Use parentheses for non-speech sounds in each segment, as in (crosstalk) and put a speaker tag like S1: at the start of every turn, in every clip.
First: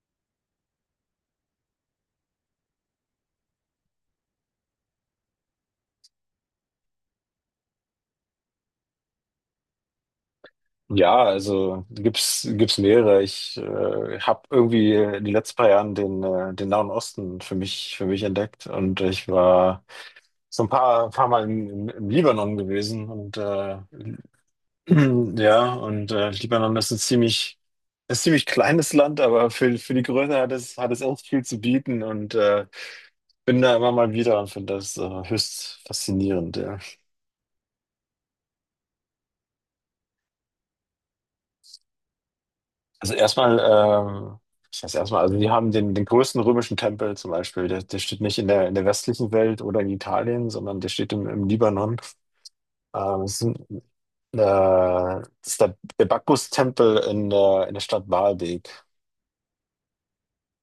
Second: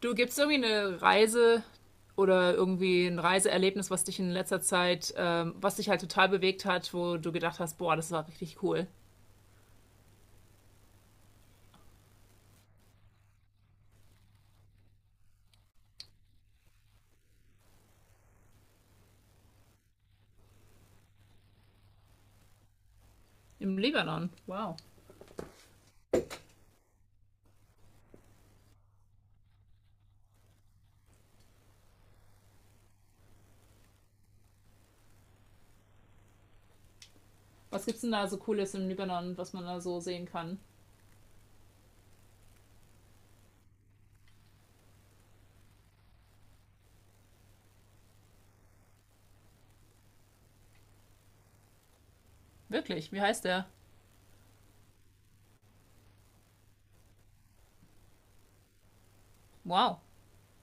S1: Du gibst irgendwie eine Reise oder irgendwie ein Reiseerlebnis, was dich in letzter Zeit, was dich halt total bewegt hat, wo du gedacht hast, boah, das war richtig cool.
S2: Ja, also gibt's mehrere. Ich habe irgendwie in den letzten paar Jahren den Nahen Osten für mich entdeckt und ich war so ein paar Mal im Libanon gewesen
S1: Im Libanon. Wow.
S2: (clears throat) Libanon ist ein ziemlich kleines Land, aber für die Größe hat es echt viel zu bieten bin da immer mal wieder und finde das höchst faszinierend. Ja.
S1: Was gibt's denn da so Cooles im Libanon, was man da so sehen kann?
S2: Also erstmal, ich weiß erstmal, also die haben den größten römischen Tempel zum Beispiel, der steht nicht in der westlichen Welt oder in Italien, sondern der steht im Libanon.
S1: Wirklich? Wie
S2: Ähm, es ist,
S1: heißt
S2: ein,
S1: der?
S2: Das ist der Bacchus-Tempel in der Stadt Baalbek.
S1: Wow.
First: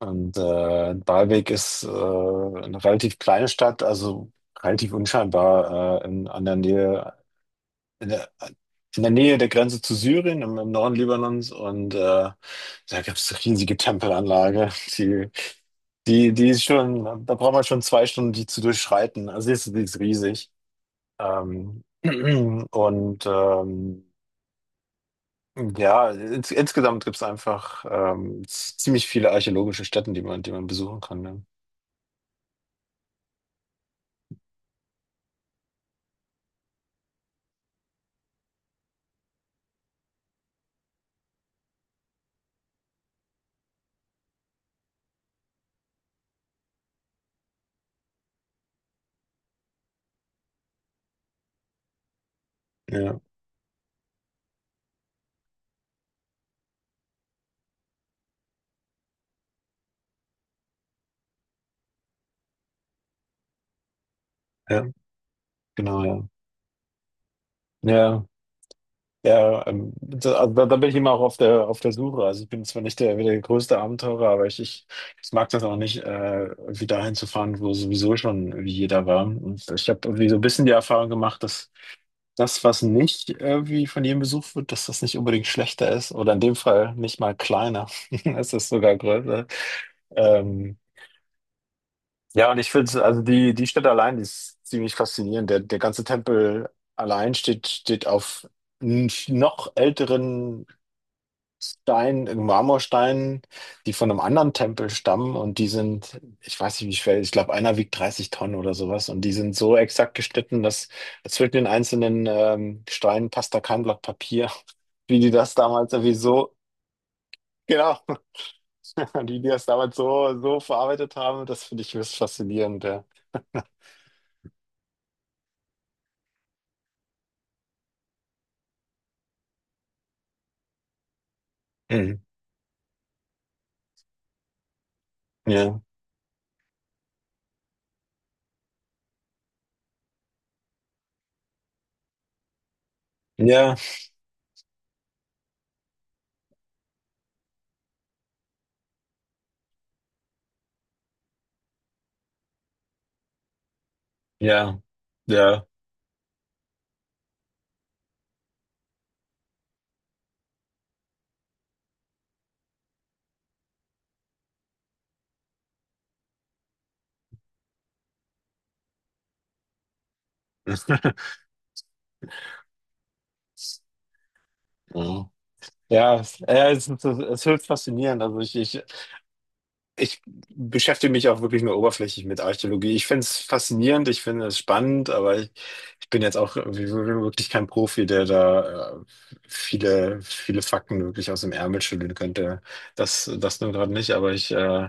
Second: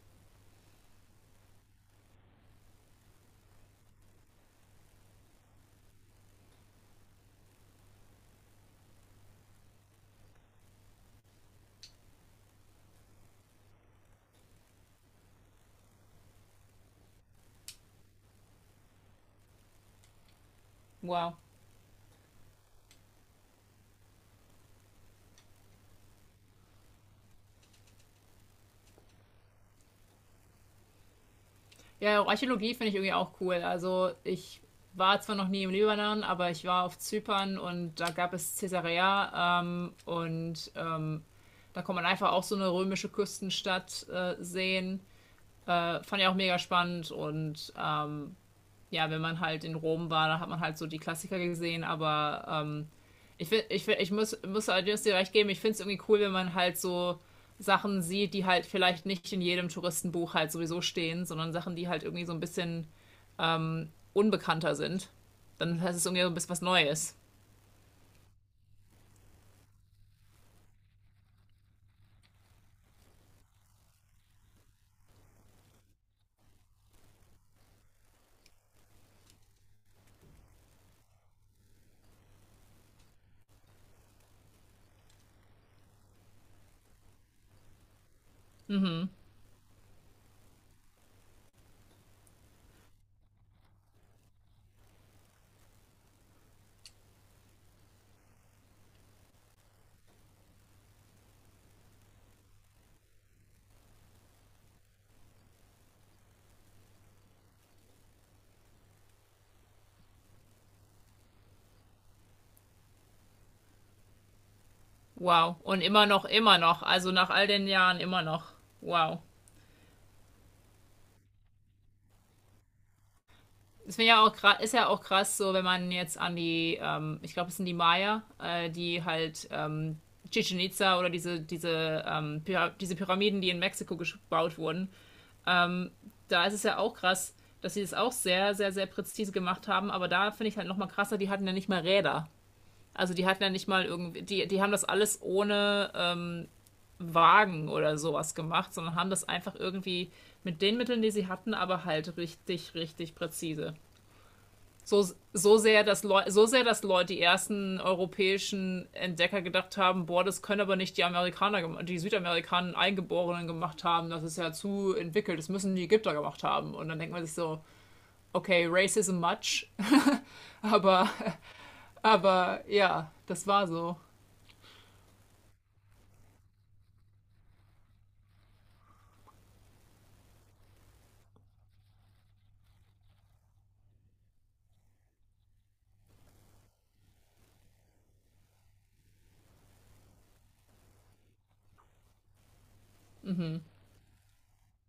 S2: Baalbek ist eine relativ kleine Stadt, also relativ unscheinbar, an der Nähe, in der, in der Nähe der Grenze zu Syrien, im Norden Libanons. Da gibt es riesige Tempelanlage. Die, Die ist schon, da braucht man schon 2 Stunden, die zu durchschreiten. Also die ist riesig.
S1: Wow.
S2: Ähm, (clears throat) und ähm, ja, insgesamt gibt es einfach ziemlich viele archäologische Stätten, die man besuchen kann. Ne?
S1: Ja, auch Archäologie finde ich irgendwie auch cool. Also ich war zwar noch nie im Libanon, aber ich war auf Zypern und da gab es Caesarea, da kann man einfach auch so eine römische Küstenstadt sehen. Fand ich auch mega spannend, und ja, wenn man halt in Rom war, da hat man halt so die Klassiker gesehen, aber ähm,
S2: Ja,
S1: ich, find, ich, find, ich muss, muss allerdings dir recht geben, ich finde es irgendwie cool, wenn man halt so Sachen sieht, die halt vielleicht nicht in jedem Touristenbuch halt sowieso stehen, sondern Sachen, die halt irgendwie so ein bisschen unbekannter
S2: ja,
S1: sind. Dann heißt
S2: genau,
S1: es irgendwie
S2: ja.
S1: so ein bisschen was Neues.
S2: Ja. Da bin ich immer auch auf der Suche. Also ich bin zwar nicht der größte Abenteurer, aber ich mag das auch nicht, irgendwie dahin zu fahren, wo sowieso schon wie jeder war. Und ich habe irgendwie so ein bisschen die Erfahrung gemacht, dass das, was nicht irgendwie von jedem besucht wird, dass das nicht unbedingt schlechter ist oder in dem Fall nicht mal kleiner. (laughs) Es ist sogar größer. Ähm, ja, und ich finde, also die Stadt allein die ist ziemlich faszinierend. Der ganze Tempel allein steht auf noch älteren Stein, Marmorsteinen, die von einem anderen Tempel stammen und die sind, ich weiß nicht wie schwer, ich glaube einer wiegt 30 Tonnen oder sowas und die sind so exakt geschnitten, dass zwischen den einzelnen Steinen passt da kein Blatt Papier. (laughs) wie die das
S1: Wow. Und
S2: damals
S1: immer
S2: irgendwie
S1: noch,
S2: so,
S1: immer noch. Also nach all den
S2: Genau.
S1: Jahren immer noch.
S2: (laughs)
S1: Wow.
S2: Wie die das damals so, so verarbeitet haben, das finde ich höchst faszinierend, ja.
S1: Das finde ich ja auch, ist ja auch krass, so wenn man jetzt an die, ich glaube, es sind die Maya, die halt Chichen Itza oder
S2: Mhm.
S1: diese Pyramiden, die in Mexiko gebaut wurden,
S2: Ja,
S1: da ist es ja auch krass, dass sie das auch sehr, sehr, sehr präzise gemacht haben. Aber da finde ich halt nochmal krasser, die hatten ja nicht mal Räder. Also die hatten ja nicht
S2: ja,
S1: mal irgendwie, die haben das alles ohne Wagen oder sowas gemacht, sondern haben das einfach irgendwie mit den Mitteln, die sie hatten, aber halt richtig, richtig präzise.
S2: ja,
S1: So,
S2: ja.
S1: so sehr, dass Leute, die ersten europäischen Entdecker gedacht haben, boah, das können aber nicht die Amerikaner, die Südamerikaner Eingeborenen gemacht haben, das ist ja zu entwickelt, das müssen die Ägypter gemacht haben. Und dann denkt man sich so, okay, Racism much, (laughs) aber,
S2: (laughs)
S1: aber ja, das war so.
S2: Ja, ja, es ist höchst faszinierend. Also ich beschäftige mich auch wirklich nur oberflächlich mit Archäologie. Ich finde es faszinierend, ich finde es spannend, aber ich bin jetzt auch irgendwie wirklich kein Profi, der da viele, viele Fakten wirklich aus dem Ärmel schütteln könnte. Das nun gerade nicht, aber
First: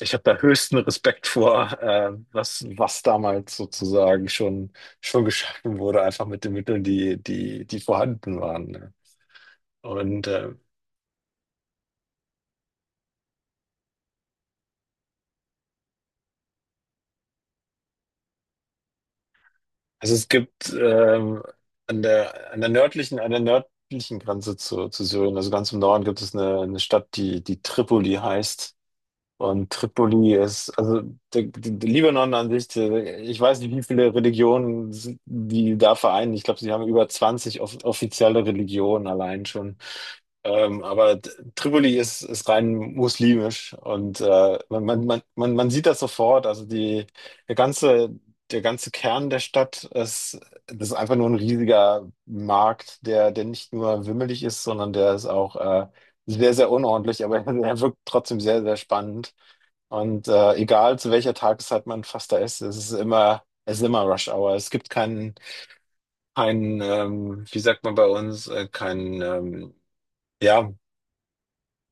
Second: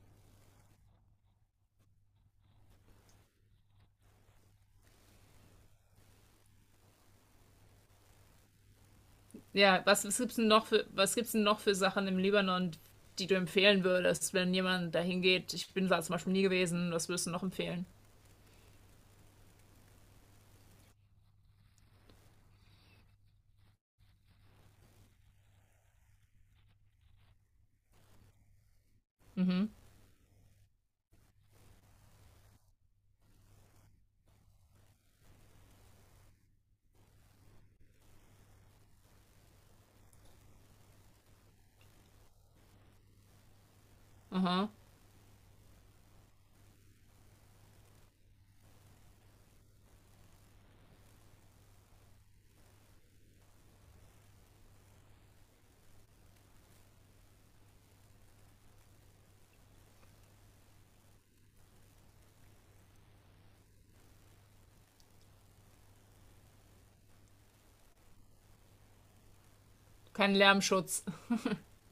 S2: ich habe da höchsten Respekt vor, was, was damals sozusagen schon geschaffen wurde, einfach mit den Mitteln, die vorhanden waren. Ne?
S1: Ja, was
S2: Und
S1: gibt's denn
S2: äh,
S1: noch für, was gibt's denn noch für Sachen im Libanon, die du empfehlen würdest, wenn jemand dahin geht? Ich bin da zum Beispiel nie gewesen, was würdest du noch empfehlen?
S2: Also es gibt an der nördlichen Grenze zu Syrien, also ganz im Norden, gibt es eine Stadt, die Tripoli heißt. Und Tripoli ist, also der Libanon an sich, der, ich weiß nicht, wie viele Religionen sind- die da vereinen. Ich glaube, sie haben über 20 offizielle Religionen allein schon. Ähm, aber D- Tripoli ist, ist rein muslimisch und man sieht das sofort. Also der ganze, der ganze Kern der Stadt ist, das ist einfach nur ein riesiger Markt, der nicht nur wimmelig ist, sondern der ist auch sehr, sehr unordentlich, aber (laughs) er wirkt trotzdem sehr, sehr spannend. Egal zu welcher Tageszeit man fast da ist, es ist es ist immer Rush Hour. Es gibt keinen, keinen, wie sagt man bei uns, keinen,
S1: Keinen
S2: Ja,
S1: Lärmschutz,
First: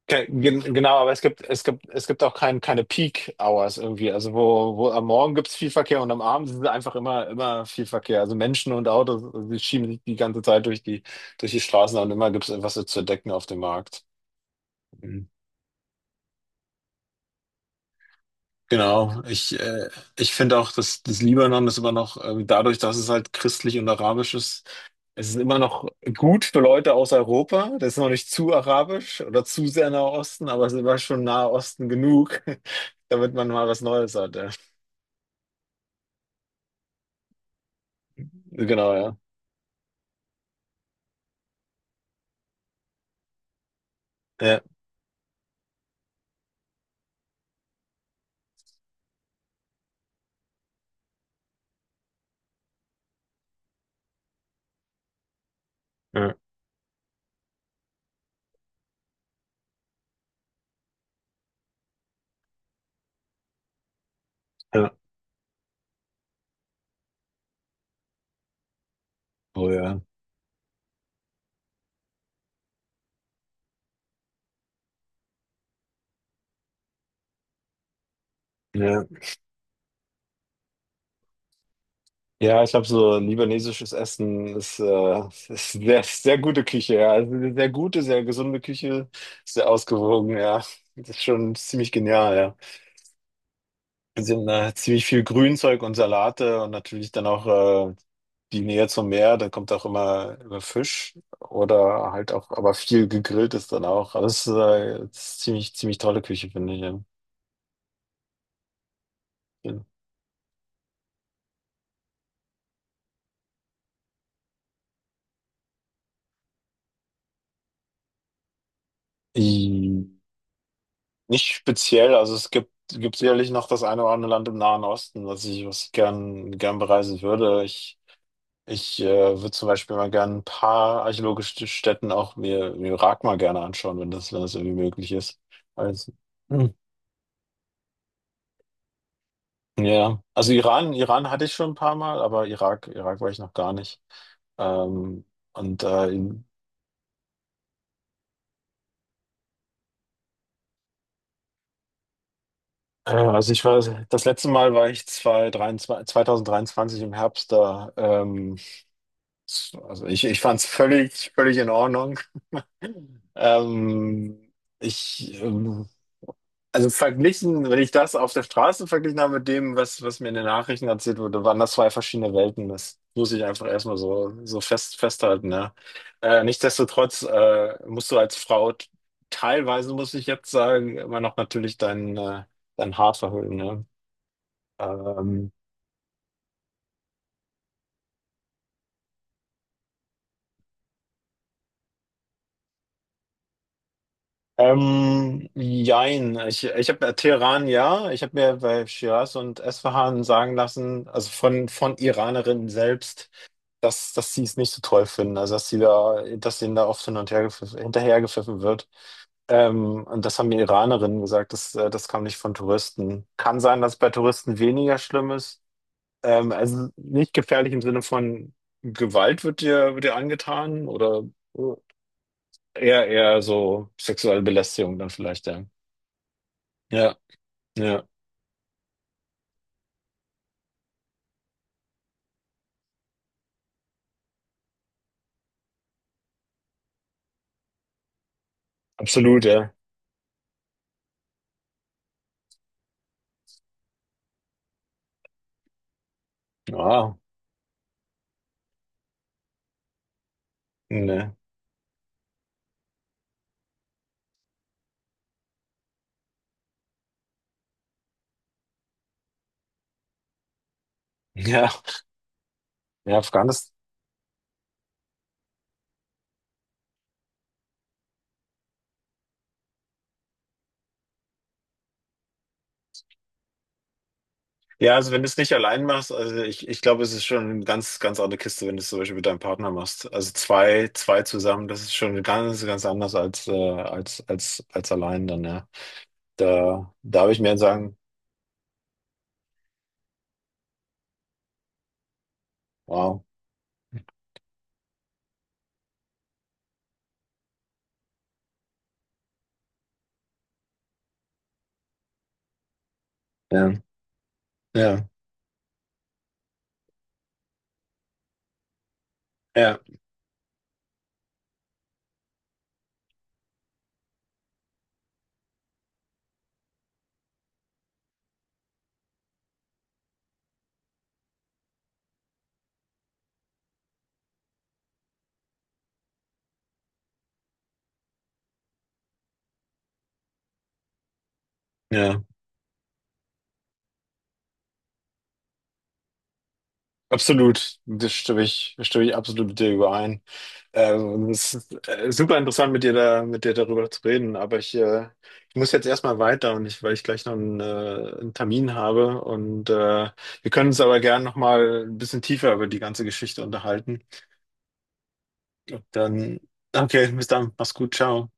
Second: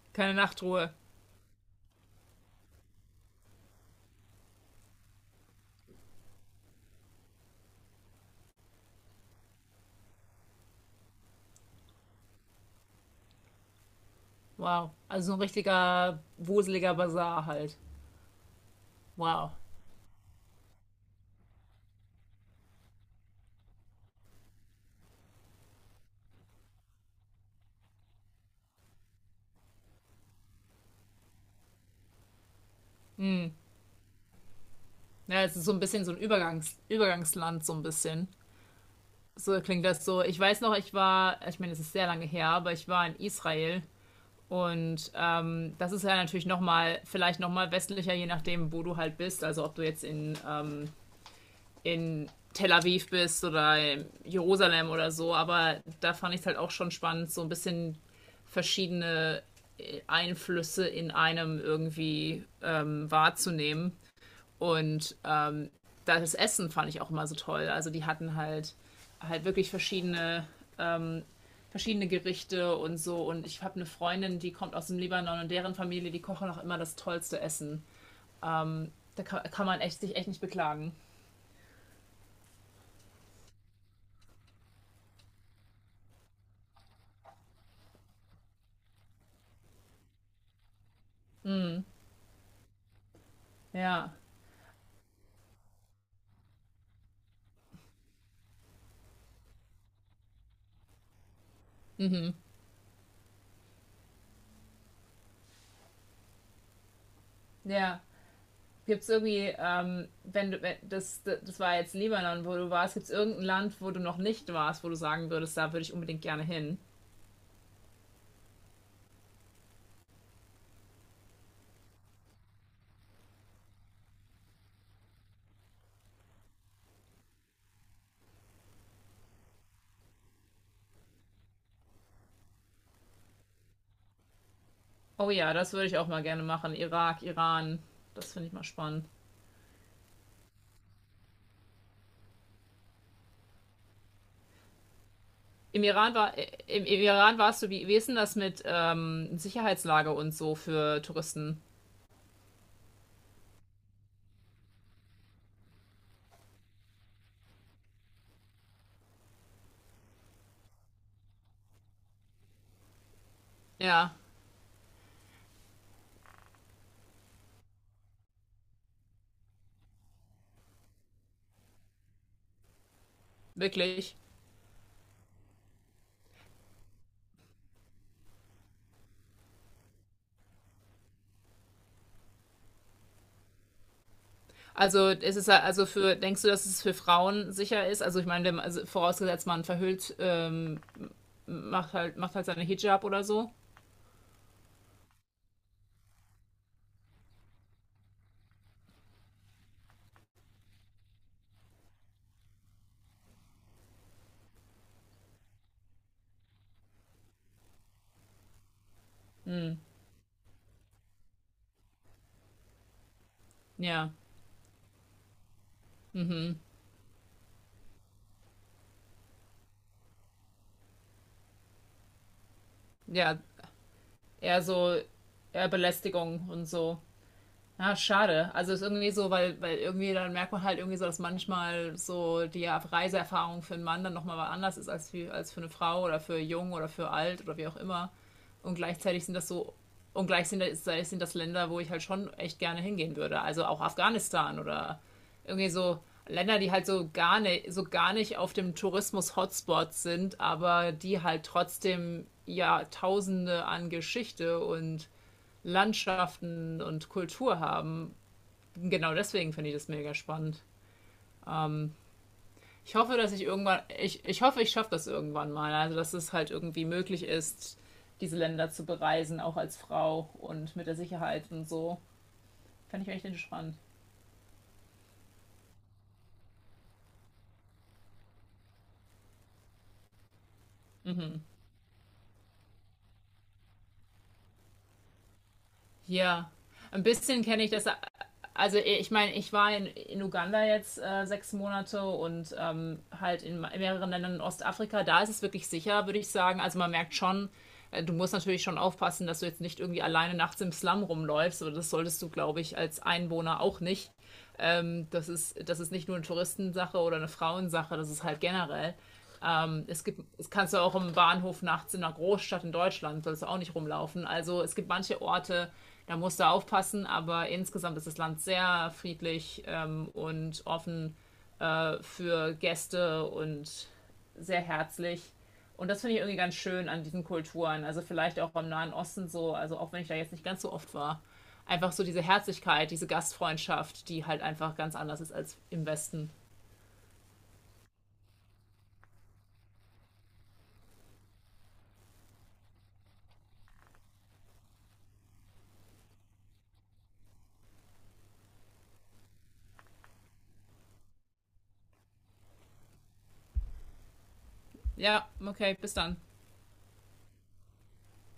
S2: ke
S1: keine
S2: gen
S1: Nachtruhe.
S2: genau, aber es gibt auch keine Peak Hours irgendwie. Also wo am Morgen gibt es viel Verkehr und am Abend ist es einfach immer viel Verkehr. Also Menschen und Autos, die schieben sich die ganze Zeit durch die Straßen und immer gibt es etwas zu entdecken auf dem Markt.
S1: Wow. Also
S2: Mhm.
S1: so ein richtiger wuseliger Basar halt.
S2: Genau,
S1: Wow.
S2: ich, äh, ich finde auch, dass das Libanon ist immer noch, dadurch, dass es halt christlich und arabisch ist, es ist immer noch gut für Leute aus Europa. Das ist noch nicht zu arabisch oder zu sehr Nahe Osten, aber es ist immer schon Nahe Osten genug, (laughs) damit man mal was Neues hat. Ja.
S1: Ja, es ist so ein bisschen so ein Übergangsland, so ein bisschen.
S2: Genau, ja.
S1: So klingt das so. Ich weiß noch, ich war, ich meine, es ist sehr lange her, aber ich war in Israel.
S2: Ja,
S1: Und das ist ja natürlich nochmal, vielleicht nochmal westlicher, je nachdem, wo du halt bist. Also ob du jetzt in Tel Aviv bist oder in Jerusalem oder so. Aber da fand
S2: ja,
S1: ich es halt auch schon spannend, so ein bisschen verschiedene Einflüsse in einem irgendwie wahrzunehmen.
S2: ja.
S1: Und das Essen fand ich auch immer so toll. Also die hatten halt
S2: Oh
S1: wirklich
S2: ja.
S1: verschiedene Gerichte und so. Und ich habe eine Freundin, die kommt aus dem Libanon und deren Familie, die kochen auch immer das tollste Essen.
S2: Ja,
S1: Da kann man echt, sich echt nicht beklagen.
S2: ja, ich habe so libanesisches Essen, ist ist sehr, sehr gute Küche, ja. Also eine sehr gute, sehr gesunde Küche, sehr ausgewogen, ja. Das ist schon ziemlich genial, ja.
S1: Ja,
S2: Sind ziemlich viel Grünzeug und Salate und natürlich dann auch die Nähe zum Meer, dann kommt auch immer Fisch oder halt auch, aber viel gegrillt ist dann auch. Also es ist ziemlich, ziemlich tolle Küche, finde ich. Ja.
S1: ja. Gibt es irgendwie,
S2: Ja.
S1: wenn du, wenn, das war jetzt Libanon, wo du warst, gibt es irgendein Land, wo du noch nicht warst, wo du sagen würdest, da würde ich unbedingt gerne hin?
S2: I- Nicht speziell, also gibt sicherlich noch das eine oder andere Land im Nahen Osten, was ich gern, gern bereisen würde. Ich würde zum Beispiel mal gern ein paar archäologische Stätten auch mir im Irak mal gerne anschauen, wenn das irgendwie möglich
S1: Oh
S2: ist.
S1: ja, das würde ich auch
S2: Also,
S1: mal gerne machen. Irak, Iran, das finde ich mal spannend.
S2: ja, ja. Also Iran, Iran hatte ich schon ein paar Mal, aber Irak, Irak war ich noch gar nicht. Ähm, und
S1: Im
S2: äh,
S1: Iran war,
S2: in-
S1: im Iran warst du, wie, wie ist denn das mit Sicherheitslage und so für Touristen?
S2: äh, also ich war, Das letzte Mal war ich 2023, 2023 im Herbst da. Also ich fand es völlig, völlig in Ordnung.
S1: Ja,
S2: Ähm, ich, ähm, Also verglichen, wenn ich das auf der Straße verglichen habe mit dem, was, was mir in den Nachrichten erzählt wurde, waren das zwei verschiedene Welten. Das muss ich einfach erstmal
S1: wirklich.
S2: so, so fest, festhalten, ja. Nichtsdestotrotz, musst du als Frau teilweise, muss ich jetzt sagen, immer noch natürlich dein dein Haar verhüllen, ne?
S1: Also ist es
S2: Ähm,
S1: ja- also für, denkst du, dass es für Frauen sicher ist? Also ich meine, wenn man, also vorausgesetzt man verhüllt, macht halt seine Hijab oder so.
S2: Jein. Ich habe Teheran, ja. Ich habe mir bei Shiraz und Esfahan sagen lassen, also von Iranerinnen selbst, dass sie es nicht so toll finden, also dass sie dass ihnen da oft hin und her gepfiffen, hinterhergepfiffen wird. Und das haben die Iranerinnen gesagt, das kam nicht von Touristen. Kann sein, dass es bei
S1: Ja.
S2: Touristen weniger schlimm ist. Also nicht gefährlich im Sinne von Gewalt wird wird dir angetan oder äh, eher,
S1: Ja,
S2: eher so sexuelle
S1: eher so,
S2: Belästigung dann vielleicht, ja.
S1: eher Belästigung und so.
S2: Ja,
S1: Ah,
S2: ja,
S1: schade. Also ist irgendwie so, weil, weil irgendwie dann merkt man halt irgendwie so, dass manchmal so die Reiseerfahrung für einen Mann dann nochmal was anders ist als für eine Frau oder für jung oder für alt oder wie auch immer. Und gleichzeitig sind
S2: absolut,
S1: das
S2: ja.
S1: so, und gleichzeitig sind das Länder, wo ich halt schon echt gerne hingehen würde. Also auch Afghanistan oder irgendwie so Länder, die halt
S2: Ja,
S1: so gar nicht auf dem Tourismus-Hotspot sind, aber die
S2: ne.
S1: halt trotzdem Jahrtausende an Geschichte und Landschaften und Kultur haben. Genau deswegen finde ich das mega spannend.
S2: Ja,
S1: Ich
S2: ja,
S1: hoffe, dass ich
S2: Afghanistan.
S1: irgendwann, ich hoffe, ich schaffe das irgendwann mal. Also, dass es halt irgendwie möglich ist, diese Länder zu bereisen, auch als Frau und mit der Sicherheit und so. Fände ich echt spannend.
S2: Ja, also wenn du es nicht allein machst, ich glaube, es ist schon eine ganz, ganz andere Kiste, wenn du es zum Beispiel mit deinem Partner machst. Also zwei, zwei zusammen, das ist schon ganz, ganz anders als als allein dann, ja.
S1: Ja,
S2: Da,
S1: ein
S2: da habe ich
S1: bisschen
S2: mir
S1: kenne ich das.
S2: sagen,
S1: Also e, ich meine, ich war in Uganda jetzt 6 Monate und
S2: wow.
S1: halt in mehreren Ländern in Ostafrika. Da ist es wirklich sicher, würde ich sagen. Also man merkt schon, du musst natürlich schon aufpassen, dass du jetzt nicht irgendwie alleine nachts im Slum rumläufst. Oder das solltest du, glaube ich, als Einwohner
S2: Ja,
S1: auch nicht.
S2: ja,
S1: Das ist nicht nur eine Touristensache oder eine Frauensache, das ist halt generell.
S2: ja,
S1: Es gibt, es kannst du auch im Bahnhof nachts in einer Großstadt in Deutschland, sollst du auch nicht rumlaufen. Also es gibt manche Orte, da musst du aufpassen, aber insgesamt ist das Land sehr friedlich, und offen für Gäste und sehr herzlich. Und das finde ich irgendwie ganz schön an diesen Kulturen. Also vielleicht auch am Nahen Osten so, also auch wenn ich da jetzt nicht ganz so oft war. Einfach so diese
S2: ja.
S1: Herzlichkeit, diese Gastfreundschaft, die halt einfach ganz anders ist als im Westen.
S2: Absolut. Das stimme ich absolut mit dir überein. Es ist Super interessant, mit dir darüber zu reden, aber ich muss jetzt erstmal weiter weil ich gleich noch einen Termin habe und wir können uns aber gern nochmal ein bisschen tiefer über die ganze Geschichte unterhalten.
S1: Ja, okay, bis dann.
S2: Dann, okay, bis dann, mach's gut, ciao.